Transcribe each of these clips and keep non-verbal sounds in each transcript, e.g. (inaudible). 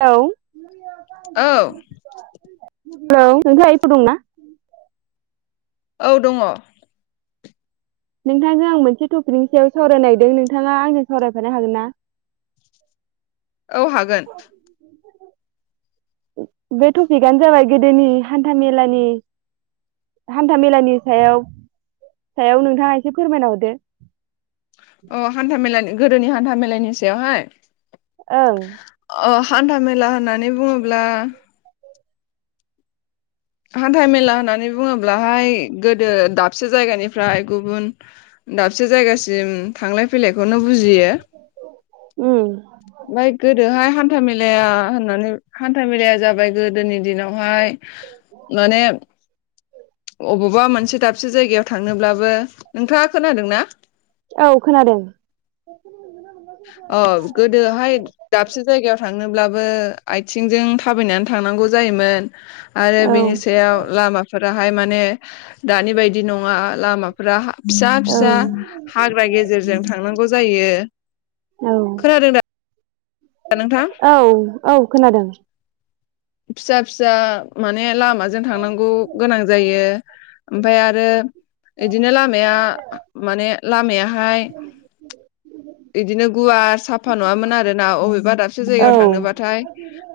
औ औ हेलौ नोंजों (inaudible) दंना औ दङ। नोंथांजों आं मोनसे टपिकनि सायाव सावरायनोागिरदों नोंथाङा आंनो सावरायफानो हागोन ना? (inaudible) औ हागोन। बे टपिकआनो जाबाय गोदोनि हान्था मेलानि हान्था मेलानि सायाव सायाव नोंथाङा एसे फोरमायना हरदो। अ हान्था मेलानि गोदोनि हान्था मेलानि सायावहाय? ओं हान्था मेला होननानै बुङोब्ला हान्था मेला होननानै बुङोब्लाहाय गोदो दाबसे जायगानिफ्राय गुबुन दाबसे जायगासिम थांलाय फैलायखौनो बुजियो। उम ओमफ्राय गोदोहाय हान्था मेलाया हान्था मेलाया जाबाय गोदोनि दिनाव हाय माने अबाव बा मोनसे दाबसे जायगायाव थांनोब्लाबो नोंथाङा खोनादों ना औ खोनादों। अ गोदोहाय दाबसे जायगायाव थांनोब्लाबो आयथिंजों थाबायनानै थांनांगौ जायोमोन। आरो औ बिनि सायाव लामाफोराहाय माने दानि बायदि नङा लामाफोराहा फिसा औ फिसा हाग्रा गेजेरजों थांनांगौ गौ जायो। औ। खोनादों दा नोंथां औ औ खोनादों। फिसा फिसा माने लामाजों थांनांगौ गोनां जायो ओमफाय आरो इदिनो लामाया माने लामायाहाय (inaudible) इदिनो गुवार साफा नङामोन आरो ना अबेबा दाबसे औ जायगायाव थांनोबाथाय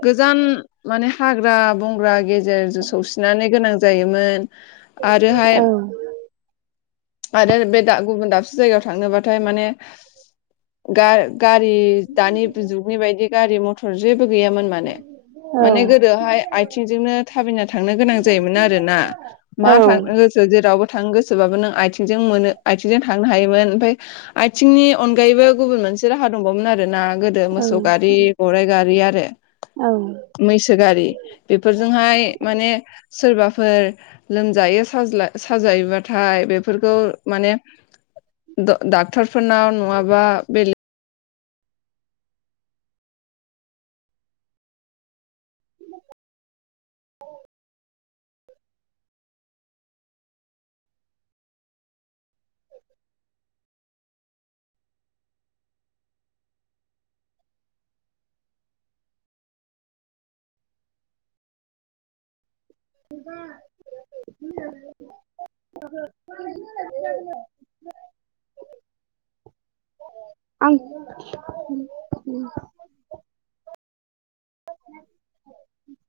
गोजान माने हाग्रा बंग्रा गेजेरजो सौसिनानै गोनां जायोमोन। आरोहाय औ आरो बे दा गुबुन दाबसे जायगायाव थांनोबाथाय माने गा-गारि दानिब जुगनि बायदि गारि मथर जेबो गैयामोन माने। औ माने गोदोहाय आयथिंजोंनो थाबायना थांनो गोनां जायोमोन आरो ना मा औ थां गोसो जेराव आबाव थांनो गोसोबाबो नों आयथिंजों मोनो आयथिंजों थांनो हायोमोन ओमफाय आयथिंनि अनगायैबो गुब गुबुन मोनसे राहा दंबावोमोन आरो ना गोदो औ मोसौ गारि गराइ गारि आरो औ मैसो गारि बेफोरजोंहाय माने सोरबा फोर लोमजायो साज्ला-साजायोबाथाय बेफोरखौ माने ड-डाक्टारफोरनाव नुवाबा बेलेग (inaudible) (inaudible) आं उ (inaudible)